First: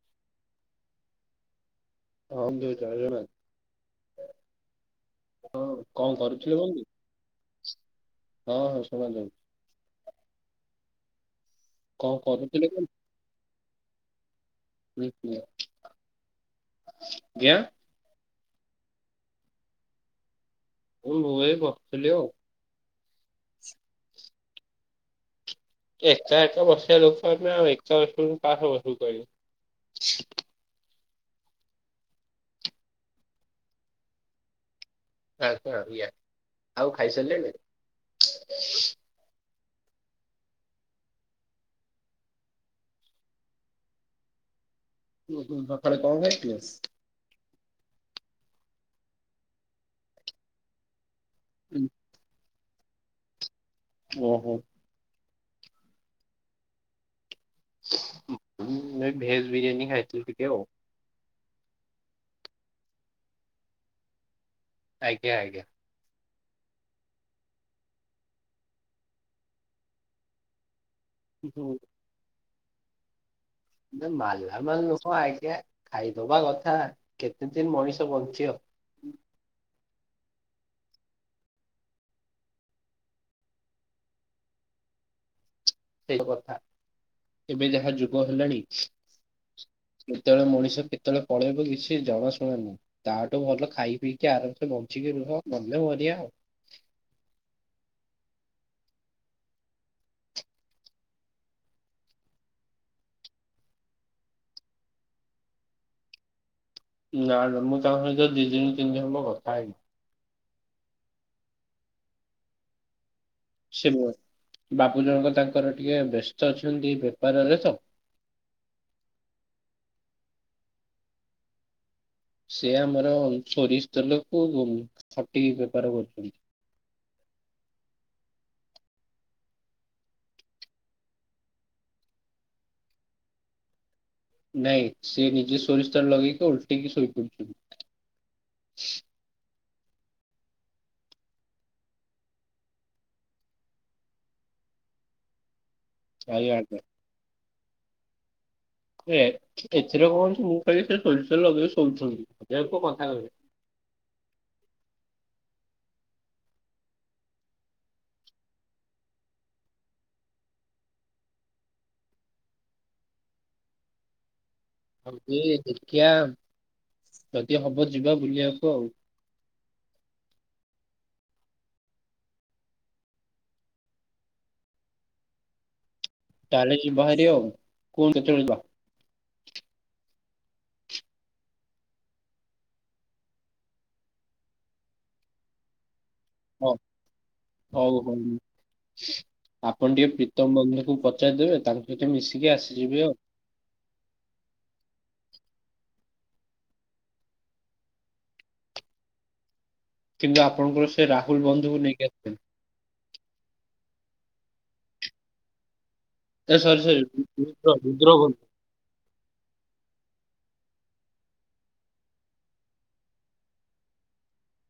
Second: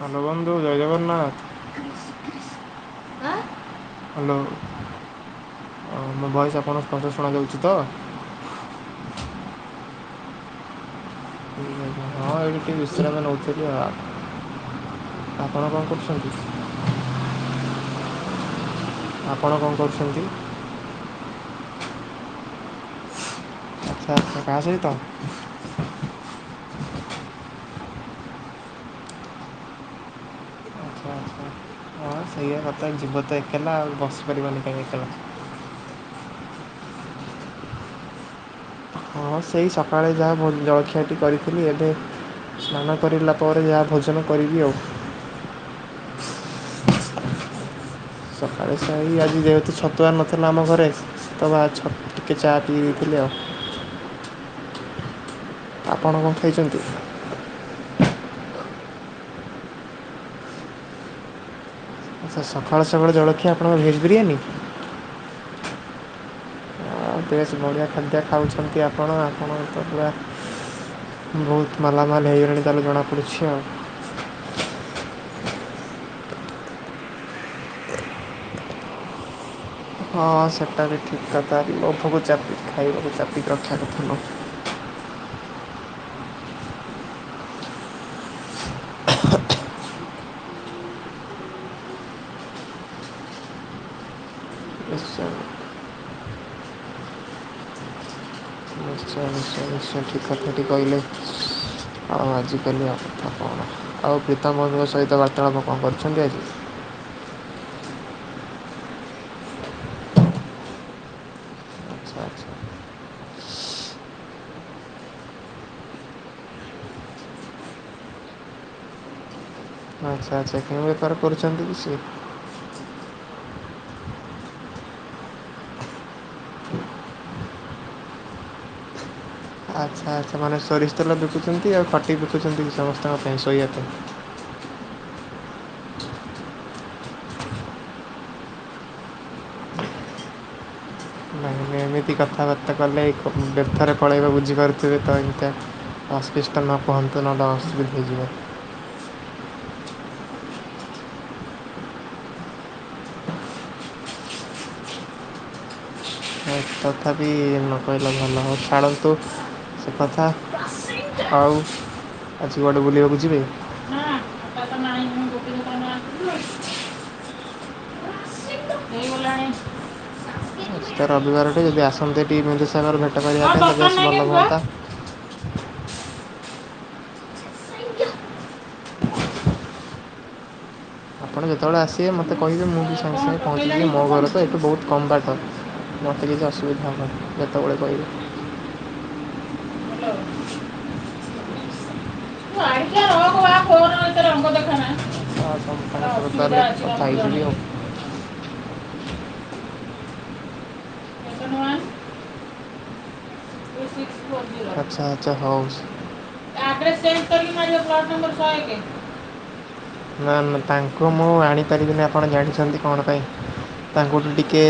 Hello ବନ୍ଧୁ ଜୟ ଜଗନ୍ନାଥ। ହଁ ବେ ଜୟ ଜଗନ୍ନାଥ। ହ୍ୟାଲୋ ଅ କଣ ମୋ କରୁଥିଲେ ଭୟସ୍ ବନ୍ଧୁ? ଆପଣଙ୍କୁ ସ୍ପଷ୍ଟ ଶୁଣା ଯାଉଚି ତ। ହଁ ହଁ ଶୁଣା ଯାଉଚି। ହଁ ଏଇଠି କରୁଥିଲେ ଟିକେ ବିଶ୍ରାମ ନଉଥିଲି ଆ ହୁ ହୁ କରୁଛନ୍ତି ଆଜ୍ଞା। ଆପଣ କଣ କରୁଛନ୍ତି। ମୁଁ ଏଇ ବସିଥିଲି ଆଉ। ଆଛା ଆଛା କାହା ସହିତ? ଏକା ଏକା ବସିବା ଲୋକ ଆମେ ଏକା ବସିବୁନି କାହା ସହ ବସିବୁ କହିଲେ। [inaudible] ଆଚ୍ଛା ହଁ ସେଇଆ କଥା ଯିବ ତ ଏକେଲା ଆଉ ବସିପାରିବନି କାଇଁ ଏକେଲା। ଆଜ୍ଞା ଆଜ୍ଞା ଆଉ ଖାଇସାରିଲେଣି। ହଁ ସେଇ ସକାଳେ ଯାହା ବୋଲି ଜଳଖିଆଟି କରିଥିଲି ଏବେ ସ୍ନାନ କରିଲା ପରେ ଯାହା ଭୋଜନ କରିବି ଆଉ। ହୁଁ ହୁଁ ସକାଳେ କଣ ଖାଇଥିଲେ? ସକାଳେ ସେଇ ଆଜି ଯେହେତୁ ଛତୁଆ ନଥିଲା ଆମ ଘରେ ତ ମା ହୁଁ, ଛତ୍ ଟିକେ ଚା ରେ ପି ଦେଇଥିଲି ଆଉ। ଓ ହୋ। ଆପଣ କଣ ଖାଇଛନ୍ତି? ନାଇ ଭେଜ ବିରିୟାନୀ ଖାଇଥିଲି ଟିକେ ଆଉ। ଆଛା ସଖାଳୁ ସକାଳୁ ଜଳଖିଆ ଆପଣଙ୍କ ଭେଜ୍ ବିରିୟାନୀ? ଆଜ୍ଞା ଆଜ୍ଞା। ଆଉ ବେଶ୍ ବଢ଼ିଆ ଖାଦ୍ୟ ଖାଉଛନ୍ତି ଆପଣ ଆପଣ ତ ପୁରା ବହୁତ ମାଲାମାଲ ହେଇଗଲାଣି ତାହେଲେ ଜଣାପଡ଼ୁଛି ଆଉ। ଯେ ମାଲା ମାଲ୍ ନୁହଁ ଆଜ୍ଞା ଖାଇଦବା କଥା କେତେ ଦିନ୍ ମଣିଷ ବଞ୍ଚିବ? ହଁ ସେଟା ବି ଠିକ କଥା ବି ଲୋଭକୁ ଚାପିକି ଖାଇବାକୁ ଚାପିକି ରଖିବା କଥା ନୁହ। ସେଇ କଥା ଏବେ ଯାହା ଯୁଗ ହେଲାଣି କେତେବେଳେ ମଣିଷ କେତେବେଳେ ପଳେଇବ କିଛି ଜଣା ଶୁଣା ନୁହେଁ। ତାହାଠୁ ଭଲ ଖାଇ ପିଇକି ଆରାମସେ ବଂଚ ଖାଇ ପିଇକି ନିଶ୍ଚୟ ରୁହ ମଲେ ମରିବା ଆଉ। ନିଶ୍ଚୟ ନିଶ୍ଚୟ ଠିକ୍ କଥାଟି କହିଲେ ଆଉ ଆଜିିକାଲି ଆଉ କଥା କଣ ଆଉ ପ୍ରୀତା ମଧଙ୍କ ସହିତ ବାର୍ତ୍ତାଳାପ କଣ କରିଛନ୍ତି ଆଜି? ନା ନା ମୁଁ ତାଙ୍କ ସହିତ ଦିଦିନ ତିନଦିନ ହବ କଥା ହେଇନି। ଆଚ୍ଛା ଆଚ୍ଛା ଶିମ ବାବୁ ଜଣକ ତାଙ୍କର ଟିକେ ବ୍ୟସ୍ତ ଅଛନ୍ତି ବେପାରରେ ତ। ଆଚ୍ଛା ଆଚ୍ଛା କି ବେପାର କରୁଛନ୍ତି କି ସିଏ? ସେ ଆମର ସୋରିଷ ତେଲକୁ ଖଟିକି ବେପାର କରୁଛନ୍ତି। [unintelligible] ଆଚ୍ଛା ଆଚ୍ଛା ମାନେ ସୋରିଷ ତେଲ ବିକୁଛନ୍ତି ଆଉ ଖଟି ବିକୁଛନ୍ତି ସମସ୍ତଙ୍କ ପାଇଁ ଶୋଇବା ପାଇଁ। ନାଇଁ ସିଏ ନିଜେ ସୋରିଷ ତେଲ ଲଗେଇକି ଓଲଟେଇକି ଶୋଇପଡୁଛନ୍ତି। [unintelligible] ଭାଇମାନେ ଏମିତି କଥାବାର୍ତ୍ତା କଲେ ବ୍ୟର୍ଥରେ ପଳେଇବ ବୁଝିପାରୁଥିବେ ତ ଏମିତିଆ। ଭାଇ ଅସ୍ପିଷ୍ଟନ ଆଗରେ। ପହନ୍ତୁ ନା ଡାସମିକ ହେଇଯିବା। ଏଥିରେ କଣ ଅଛି ମୁଁ ଖାଲି ସେ ସୋରିଷ ତେଲ ଲଗେଇ ଶୋଉୁଛନ୍ତି ଏହାକୁ କଥା କହ [unintelligible] ତଥାପି ନ କହିଲେ ଭଲ ହେବ ଛାଡ଼ନ୍ତୁ ସେ କଥା ହଉ ଆଜି କୁଆଡେ ବୁଲିବାକୁ ଯିବେ? ହଉ ଦେଖିଆ ଯଦି ହବ ଯିବା ବୁଲିବାକୁ ଆଉ। [unintelligible] ତ ରବିବାରଟେ ଯଦି ଆସନ୍ତେ ଟି ବିନ୍ଦୁସାଗର ଭେଟ କରିବା ପାଇଁ ତ ବେଶ ଭଲ ହୁଅନ୍ତା। ତାହଲେ ଯିବାଭାରି କୁହନ୍ତୁ କେତେବେଳେ ଯିବା? ଆପଣ ଯେତେବେଳେ ଆସିବେ ମୋତେ କହିବେ ମୁଁ ବି ସାଙ୍ଗେ ସାଙ୍ଗେ ପହଞ୍ଚିିବି ମୋ ଘର ତ ଏଠୁ ବହୁତ କମ୍ ବାଟ ମୋତେ କିଛି ହଉ ଅସୁବିଧା ହେବନି ଯେତେବେଳେ ହଉ ହଉ କହିବେ ଆପଣ ଟିକେ ପ୍ରିତମ ଭଗ୍ନିକୁ ପଚାରିଦେବେ ତାଙ୍କ ସହିତ ମିଶିକି ଆସିଯିବେ ଆଉ। [unintelligible] ତାହାଲେ କଥା ହେଇଯିବି। କିନ୍ତୁ ଆପଣଙ୍କର ସେ ରାହୁଲ ବନ୍ଧୁକୁ ନେଇକି ଆସିବେନି। ଆଚ୍ଛା ଆଚ୍ଛା ହଉସ୍ ଏ ସରି ସରି ରୁଦ୍ର ରୁଦ୍ର ବନ୍ଧୁ। ନା ନା ତାଙ୍କୁ ମୁଁ ଆଣିପାରିବିନି ଆପଣ ଜାଣିଛନ୍ତି କଣ ପାଇଁ? ତାଙ୍କଠୁ ଟିକେ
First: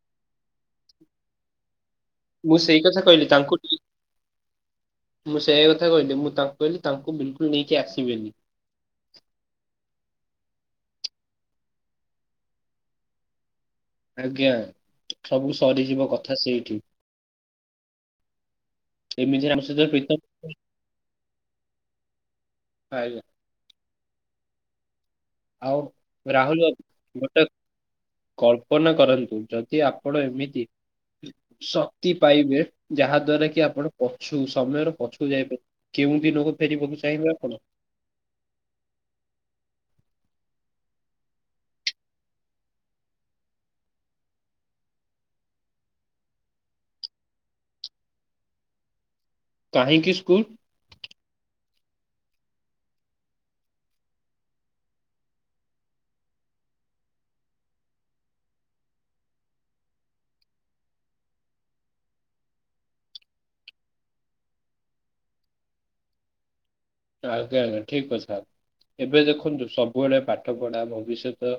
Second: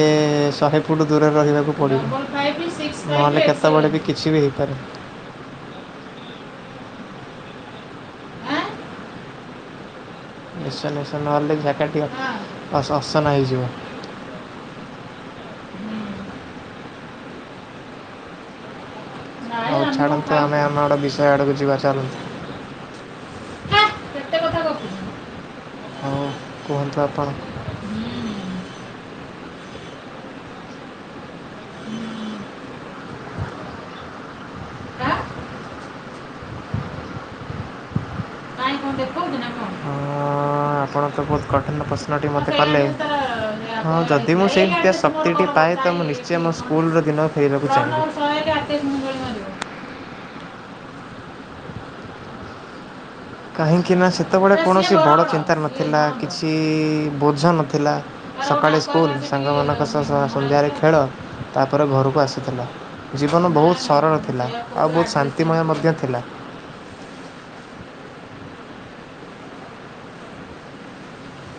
ଶହେ ଫୁଟ ଦୂରରେ ରହିବାକୁ ପଡିବ। ମୁଁ ସେଇ କଥା କହିଲି ନହେଲେ ତାଙ୍କୁ ଟିକେ- କେତେବେଳେ ବି କିଛି ବି ହେଇ ମୁଁ ସେୟା କଥା କହିଲି ମୁଁ ତାଙ୍କୁ କହିଲି ତାଙ୍କୁ ବିଲକୁଲ ନେଇକି ଆସିବେନି? ନିଶା ନିଶା ନହଲେ ଜାଗାଟି ଅ-ଅସନା ହେଇଯିବ। ଆଜ୍ଞା ସବୁ ସରିଯିବ କଥା ସେଇଠି। ଏମିତିରେ ଆମ୍ ନାଇଁ ହଉ ଛାଡ଼ନ୍ତୁ ଆମେ ଆମ ଆଡ଼ ବିଷୟ ଆଡକୁ ଯିବା ଚାଲନ୍ତୁ। ଆଜ୍ଞା ହେ, କେତେ କଥା ଗପୁଛୁ ଆଉ ହଁ ରାହୁଲ କୁହନ୍ତୁ ଆପଣ ଗୋଟେ କଳ ଫୋନ କରନ୍ତୁ। ଯଦି ଆପଣ ଏମିତି ଶକ୍ତି ପାଇବେ, ଯାହା ଦ୍ଵାରା କି ଆପଣ ପଛୁକୁ ସମୟର ହାଁ? ପଛୁକୁ ଯାଇପାରି କେଉଁଦିନକୁ ଫେରିବାକୁ ଚାହିଁବେ ଆପଣ? ନାଇଁ କଣ ଦେଖଉଚି ନା କଣ? ହଁ ଆପଣ ତ ବହୁତ କଠିନ ପ୍ରଶ୍ନଟିଏ ମୋତେ କଲେ ହଁ ଯଦି ମୁଁ ସେମତିଆ ଶକ୍ତିଟି ପାଏ ତ ମୁଁ ନିଶ୍ଚୟ ମୋ ସ୍କୁଲର ଦିନକୁ ଫେରିବାକୁ ଚାହିଁବି। କା [unintelligible] କାହିଁକି ସ୍କୁଲ? କାହିଁକି ନା ସେତେବେଳେ କୌଣସି ବଡ଼ ଚିନ୍ତା ନଥିଲା, କିଛି ବୋଝ ନଥିଲା ସକାଳେ ସ୍କୁଲ, ସାଙ୍ଗମାନଙ୍କ ସହ ସ-ସନ୍ଧ୍ୟାରେ ଖେଳ, ତାପରେ ଘରକୁ ଆସୁଥିଲ। ଜୀବନ ବହୁତ ସରଳ ଥିଲା। ଆଉ ବହୁତ ଶାନ୍ତିମୟ ମଧ୍ୟ ଥିଲା। ଆଜ୍ଞା ଆଜ୍ଞା ଠିକ କଥା। ଏବେ ଦେଖନ୍ତୁ ସବୁବେଳେ ପାଠପଢା, ଭବିଷ୍ୟତ,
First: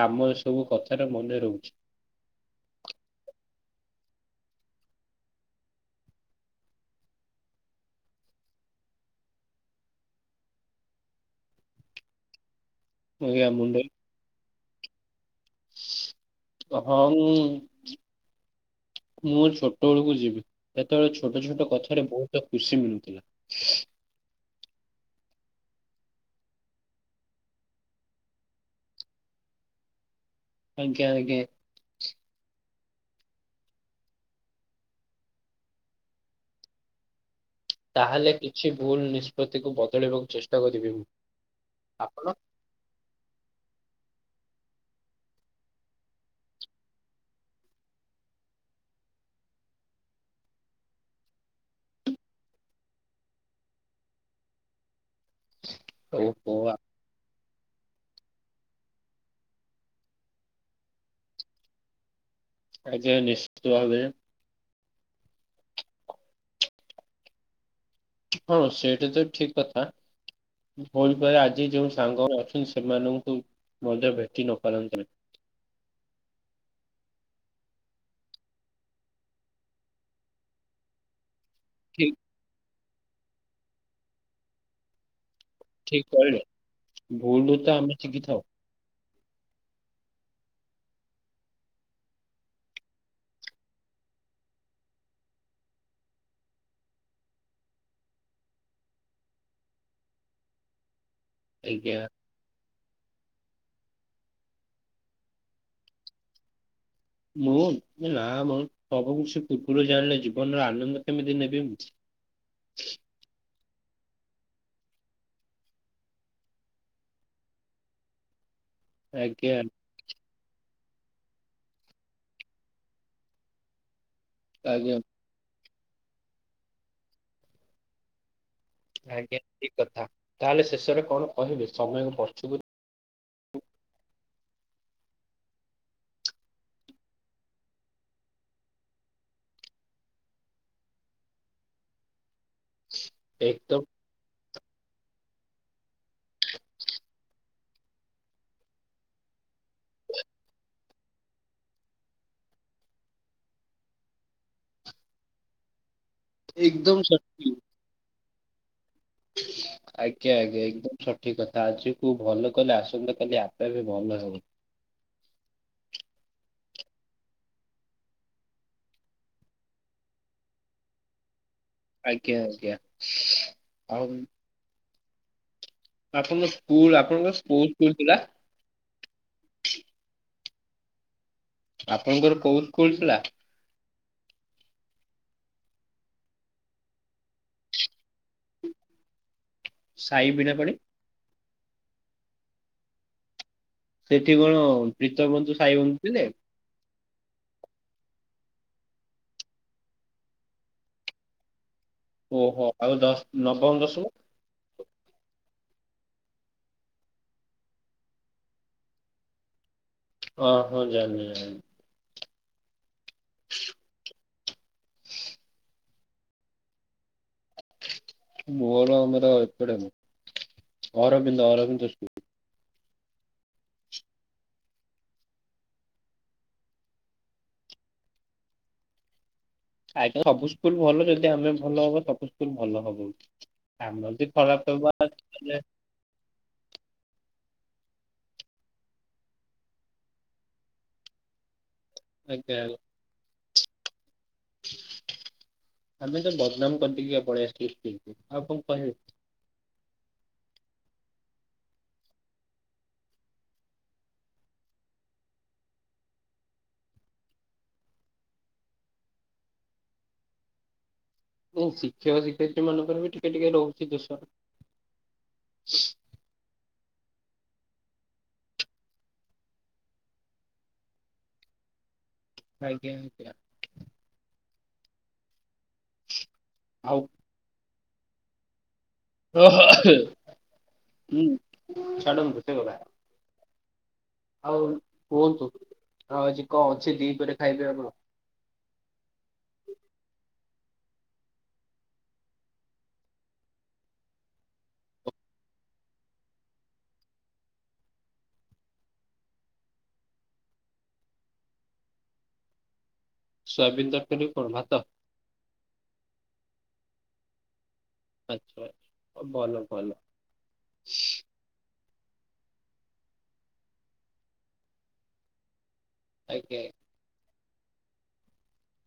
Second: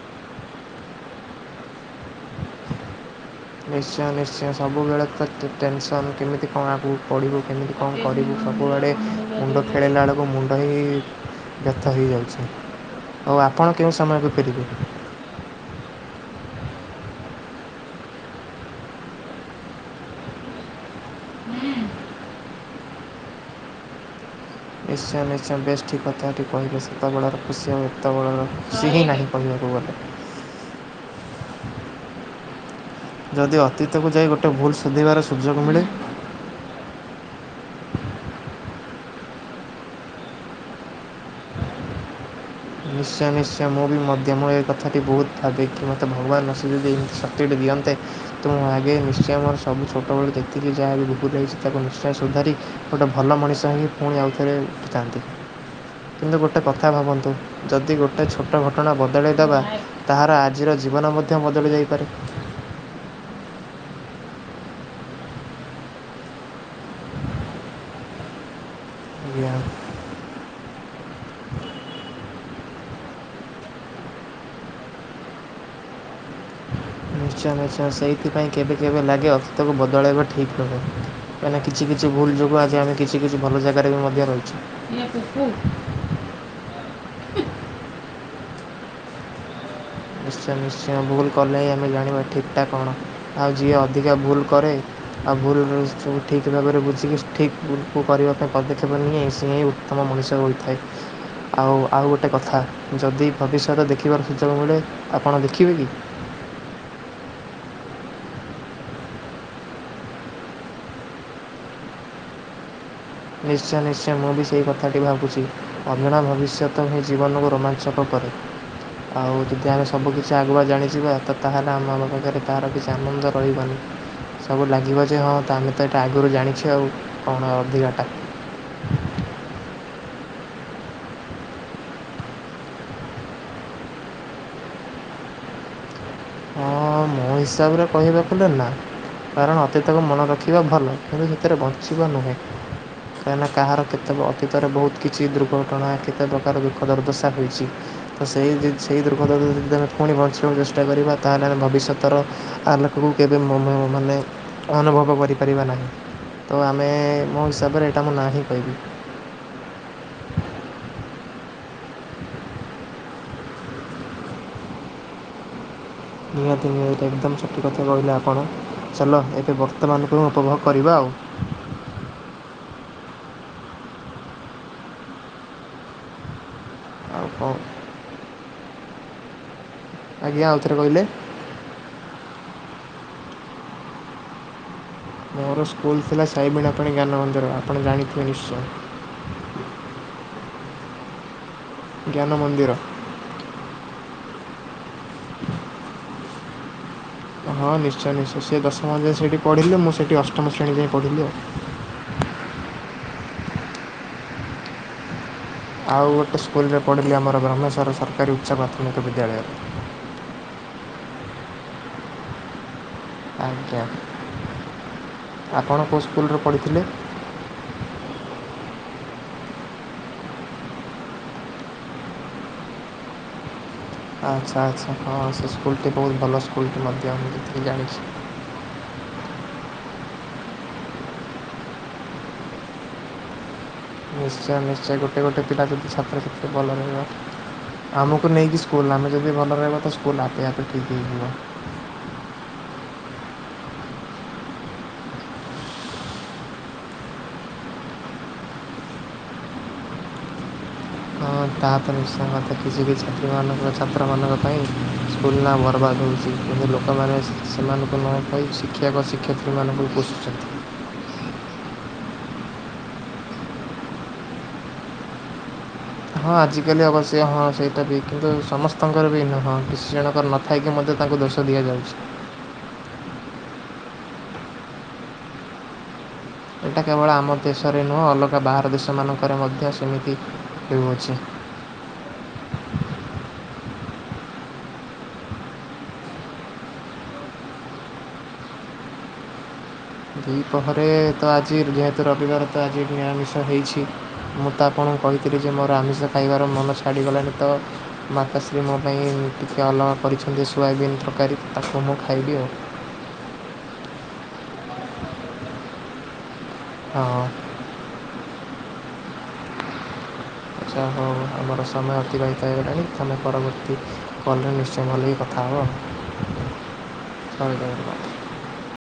କାମ ଏସବୁ କଥାରେ ମନେ ରହୁଛି। [inaudible] ନିଶ୍ଚୟ ନିଶ୍ଚୟ। ସବୁବେଳେ ତ ଟେ-ଟେନସନ। କେମିତି କଣ ଆଗ ପଢିବୁ, କେମିତି କଣ କରିବୁ? ସବୁଆଡେ ମୁଣ୍ଡ ଖେଳେଇଲା ବେଳକୁ, ମୁଣ୍ଡ ହିଁ ବ୍ୟଥା ହେଇଯାଉଛି। ଆଉ ଆଜ୍ଞା ଆପଣ କେଉଁ ସମୟକୁ ଫେରିବେ? ତ ହଁ ମୁଁ [inaudible] ମୁଁ ମୋ ଛୋଟବେଳକୁ ଯିବି। ସେତେବେଳେ ଛୋଟ ଛୋଟ କଥାରେ ବହୁତ ଖୁସି ମିଳୁଥିଲା। ନିଶ୍ଚୟ ନିଶ୍ଚୟ। ବେଶ୍ ଠିକ୍ କଥା ଟି କହିଲେ। ସେତେବେଳର ଖୁସି ଆଉ ଏତେବେଳର ଖୁସି ହିଁ ନାହିଁ କହିବାକୁ ଗଲେ। [unintelligible] ଯଦି ଅତୀତକୁ ଯାଇ, ଗୋଟେ ଭୁଲ ସୁଧିବାର ସୁଯୋଗ ମିଳେ? ତାହେଲେ କିଛି ଭୁଲ ନିଷ୍ପତ୍ତିକୁ ବଦଳେଇବାକୁ ଚେଷ୍ଟା କରିବି ମୁଁ। ଆପଣ? ନିଶ୍ଚୟ ନିଶ୍ଚୟ। ମୁଁ ବି ମଧ୍ୟ। ମୋ ଏ କଥାଟି ବହୁତ ଭାବେ କି, ମୋତେ ଭଗବାନ ଆସିିକି ଯଦି ଏମତି ଶକ୍ତିଟେ ଦିଅନ୍ତେ ତ ମୁଁ ଆଗେ, ନିଶ୍ଚୟ ମୋର ସବୁ ଛୋଟବେଳ ଯେତିକି ଯାହା ବି ଭୁଲ ହେଇଛି ତାକୁ ନିଶ୍ଚୟ ସୁଧାରି ଗୋଟେ ଭଲ ମଣିଷ ହେଇ, ପୁଣି ଆଉଥରେ ଉଠିଥାନ୍ତି। କିନ୍ତୁ ଓହୋ ଗୋଟେ କଥା ଭାବନ୍ତୁ ଯଦି ଗୋଟେ ଛୋଟ ଘଟଣା ବଦଳାଇ ଦବା, ତାହାର ଆଜିର ଜୀବନ ମଧ୍ୟ ବଦଳି ଯାଇପାରେ। ଆଜ୍ଞା ନିଶ୍ଚିତ ଭାବେ। ହଁ ସେଇଟା ତ ଆଜ୍ଞା ଠିକ କଥା। ହୋଇପାରେ ଆଜି ଯୋଉ ସାଙ୍ଗ ଅଛନ୍ତି ସେମାନଙ୍କୁ ତ ମଧ୍ୟ ଭେଟି ନ ପାରନ୍ତି। [inaudible] ନିଶ୍ଚୟ ନିଶ୍ଚୟ। ସେଇଥିପାଇଁ କେବେ କେବେ ଲାଗେ ଅତୀତକୁ ବଦଳାଇବା ଠିକ୍ ନୁହେଁ। କାଇଁନା କିଛି କିଛି ଠିକ ଭୁଲ୍ ଯୋଗୁଁ, ଆଜି ଆମେ କିଛି କିଛି ଭଲ ଜାଗାରେ ବି ମଧ୍ୟ ରହିଛୁ। ଠିକ କହିଲେ। ଭୁଲରୁ ତ ଆମେ ଶିଖି ଥାଉ। ସେ ନିଶ୍ଚୟ ଭୁଲ କଲେ ହିଁ ଆମେ ଜାଣିବା ଠିକ୍ ଟା କଣ? ଆଉ ଯିଏ ଅଧିକା ଭୁଲ୍ କରେ, ଆଉ ଭୁଲରୁ ସବୁ ଠିକ୍ ଭାବରେ ବୁଝିକି, ଠିକ୍ ଭୁଲକୁ କରିବା ପାଇଁ ପଦକ୍ଷେପ ନିଏ, ସିଏ ହିଁ ଉତ୍ତମ ମଣିଷ ଥାଏ। ଆଉ ଆଜ୍ଞା। ଆଉ ଗୋଟେ କଥା, ଯଦି ଭବିଷ୍ୟତ ଦେଖିବାର ସୁଯୋଗ ମିଳେ ଆପଣ ଦେଖିବେ କି? ମୁଁ ନା ମ ସବୁ କିଛି ପୂର୍ବରୁ ଜାଣିଲେ, ଜୀବନର ଆନନ୍ଦ କେମିତି ନେବି ମୁଁ? [inaudible] ନିଶ୍ଚୟ ନିଶ୍ଚୟ, ମୁଁ ବି ସେଇ କଥାଟି ଭାବୁଛି ଅଜଣା ଭବିଷ୍ୟତ ହିଁ ଜୀବନକୁ ରୋମାଞ୍ଚକ କରେ। ଆଉ ଆଜ୍ଞା ଯଦି ଆମେ ସବୁ କିଛି ଆଗୁଆ ଜାଣି ଯିବା ତ ତାହେଲେ ଆମ ଆମ ପାଖରେ ତାହାର କିଛି ଆନନ୍ଦ ରହିବନି, ସବୁ ଆଜ୍ଞା ଲାଗିବ ଯେ ହଁ ତ ଆମେ ତ ଏଇଟା ଆଗରୁ ଜାଣିଛି ଆଉ କଣ ଅଧିକାଟା। ଆଜ୍ଞା ଠିକ କଥା, ତାହେଲେ ଶେଷରେ କଣ କହିବେ ସମୟକୁ ପଛକୁ [inaudible] ହଁ ମୋ ହିସାବରେ କହିବାକୁ ଗଲେ ନା। କାରଣ ଅତୀତକୁ ମନେ ରଖିବା ଭଲ, କିନ୍ତୁ ସେଥିରେ ବଞ୍ଚିବା ନୁହେଁ। କାହିଁକ ନା କାହାର ଏକଦମ କେତେ, ଅତୀତରେ ବହୁତ କିଛି ଦୁର୍ଘଟଣା, କେତେ ପ୍ରକାର ଦୁଃଖ ଦୁର୍ଦଶା ହୋଇଛି, ତ ସେ ତ ସେଇ ଦୁଃଖ ଦୁର୍ଦଶା ଯେ ପୁଣି ବଞ୍ଚିବାକୁ ଚେଷ୍ଟା କରିବା। ତାହେଲେ ଆମେ ଭବିଷ୍ୟତର ଆଲୋକକୁ କେବେ ମନୋ ମାନେ ଅନୁଭବ କରିପାରିବା ନାହିଁ। ତ ଆମେ ଏକଦମ ମୋ ସଠିକ। ହିସାବରେ, ଏଇଟା ମୁଁ ନା ହିିଁ କହିବି। ଆଜ୍ଞା ଆଜ୍ଞା, ଏକଦମ ସଠିକ କଥା ଆଜିକୁ ଭଲ କଲେ, ଆସନ୍ତା କାଲି ଆପେ ଆପେ ଭଲ ହବ। ନିହାତି ନିହାତି ଏକଦମ ସଠିକ କଥା କହିଲେ ଆପଣ, ଚାଲ ଏବେ ବର୍ତ୍ତମାନକୁ ଉପଭୋଗ କରିବା ଆଉ। [inaudible] ଆଜ୍ଞା ଆଜ୍ଞା, ଆଉ? ଆପଣଙ୍କ ସ୍କୁଲ, ଆଉ ଆପଣଙ୍କ ପା କ'ଣ ସ୍କୁଲ୍ ଫୁଲ ଥିଲା? ଆଜ୍ଞା ଆଉ ଥରେ କହିଲେ? ଆପଣଙ୍କର କୋଉ ସ୍କୁଲ୍ ଥିଲା? ମୋର ସ୍କୁଲ ଥିଲା ସାଇବିଣାପାଣି ଜ୍ଞାନ ମନ୍ଦିର ଆପଣ ଜାଣିଥିବେ ନିଶ୍ଚୟ। ସାହି ବିନା ପାଣି! ଜ୍ଞାନ ମନ୍ଦିର। ଏଠି କଣ ପ୍ରୀତମ ବନ୍ଧୁ ସାଇ ବନ୍ଧୁ ଥିଲେ? ହଁ ନିଶ୍ଚୟ ନିଶ୍ଚୟ ସେ ଦଶମ ଯାଏ ସେଇଠି ପଢ଼ିଲେ, ମୁଁ ସେଇଠି ଅଷ୍ଟମ ଶ୍ରେଣୀ ଯାଇଁ ପଢ଼ିଲି ଆଉ ଓହୋ ଆଉ ଦଶ ନବମ ଦଶମ? ଆଉ ଗୋଟେ ସ୍କୁଲରେ ପଢିଲି ଆମର ବ୍ରହ୍ମେଶ୍ୱର ସରକାରୀ ଉଚ୍ଚ ପ୍ରାଥମିକ ବିଦ୍ୟାଳୟ। ଓ ହୋ ଜାଣିଲି ଜାଣିଲି। ଆଜ୍ଞା। ଆପଣ କୋଉ ସ୍କୁଲରେ ପଢ଼ିଥିଲେ? ମୋର ଆମର ଏପଟେ ଅରବିନ୍ଦ ଅରବିନ୍ଦ ସ୍କୁଲ୍। ଆଚ୍ଛା ଆଚ୍ଛା ହଁ ସେ ସ୍କୁଲଟି ବହୁତ ଭଲ ସ୍କୁଲଟି ମଧ୍ୟ ମୁଁ ଏତିକି ଜାଣିଛି। [unintelligible] ଆଜ୍ଞା ସବୁ ସ୍କୁଲ ଭଲ ଯଦି ଆମେ ଭଲ ହବା ସବୁ ସ୍କୁଲ ଭଲ ହବ। ଆମେ ଯଦି ନିଶ୍ଚୟ ଖରାପ ହବା ନିଶ୍ଚୟ ଗୋଟେ ଗୋଟେ ତାହେଲେ ପିଲା ଯଦି ଛାତ୍ରଛାତ୍ରୀ ଭଲ ରହିବ। ଆମକୁ ନେଇକି ସ୍କୁଲ ଆମେ ଯଦି ଭଲ ରହିବା ତ ସ୍କୁଲ ଆପେ ଆପେ ଠିକ୍ ହେଇଯିବ। ଆଜ୍ଞା। [unintelligible] ଆମେ ତ ବଦନାମ କରିିଦେଇକି ପଳେଇ ଆସି ଥିଲୁ ସ୍କୁଲ୍ କୁ ଆଉ କଣ କହିବେ। [unintelligible] ହଁ ତା ତ ନିଶ୍ଚୟ ମତେ କିଛି ବି ଛାତ୍ରୀମାନଙ୍କ ଛାତ୍ରମାନଙ୍କ ପାଇଁ ସ୍କୁଲ ନା ବରବାଦ ହ ଲୋକମାନେ ସେମାନଙ୍କୁ ନ ପାଇ ଶିକ୍ଷକ ଶିକ୍ଷୟିତ୍ରୀମାନଙ୍କୁ କୋଷୁଛନ୍ତି। ହ। ନାଇଁ ଶିକ୍ଷକ ଶିକ୍ଷୟତ୍ରୀ ମାନଙ୍କର ବି ଟିକେ ଟିକେ ରହୁଛି ଦୋଷ। ହଁ ଆଜିକାଲି ଅବଶ୍ୟ ହଁ ସେଇଟା ବି କିନ୍ତୁ ସମସ୍ତଙ୍କର ବି ନୁହଁ କିଛି ଜଣଙ୍କର ନଥାଇକି ମଧ୍ୟ ତାଙ୍କୁ ଦୋଷ ଦିଆଯାଉଛି। ଆଜ୍ଞା ଆଜ୍ଞା। ଏଇଟା ଆଉ କେବଳ ଆମ ଦେଶରେ ନୁହଁ ଅଲଗା ବାହାର ଦେଶ ଶ ମାନଙ୍କରେ ମଧ୍ୟ ସେମିତି ହୋଉଅଛି। ହୁଁ ଛାଡ଼ନ୍ତୁ ସେ କଥା। ଆଉ କୁହନ୍ତୁ ଆଉଆଜି କଁ ଅଛି ଦିପହରେ ଖାଇବେ ଆପଣ? [unintelligible] ଦିପହରେ ତ ଆଜି ଯେହେତୁ ରବିବାର ତ ଆଜି ନିରାମିଷ ହେଇଛି ମୁଁ ତ ଆପଣଙ୍କୁ କହିଥିଲି ଯେ ମୋର ଆମିଷ ଖାଇବାର ମନ ଛାଡ଼ିଗଲାଣି ତ ମାତାଶ୍ରୀ ମୋ ପାଇଁ ଟିକିଏ ଅଲଗା କରିଛନ୍ତି ସୋୟାବିନ୍ ତରକାରୀ ତାକୁ ମୁଁ ଖାଇବି ଆଉ। ସୋୟବିନ ତରକାରୀକୁ କଣ ଭାତ? ହଁ। ଆଚ୍ଛା ହଁ ଭଲ ଭଲ। ଆଛା ହୋଉ ଆମର ସମୟ ଅତିବାହିତ ହେଇଗଲାଣି ତମେ ପରବର୍ତ୍ତୀ କଲରେ ନିଶ୍ଚୟ ଭଲ କି କଥା ହବ ଆଉ। ଆଜ୍ଞା। ଧନ୍ୟବାଦ।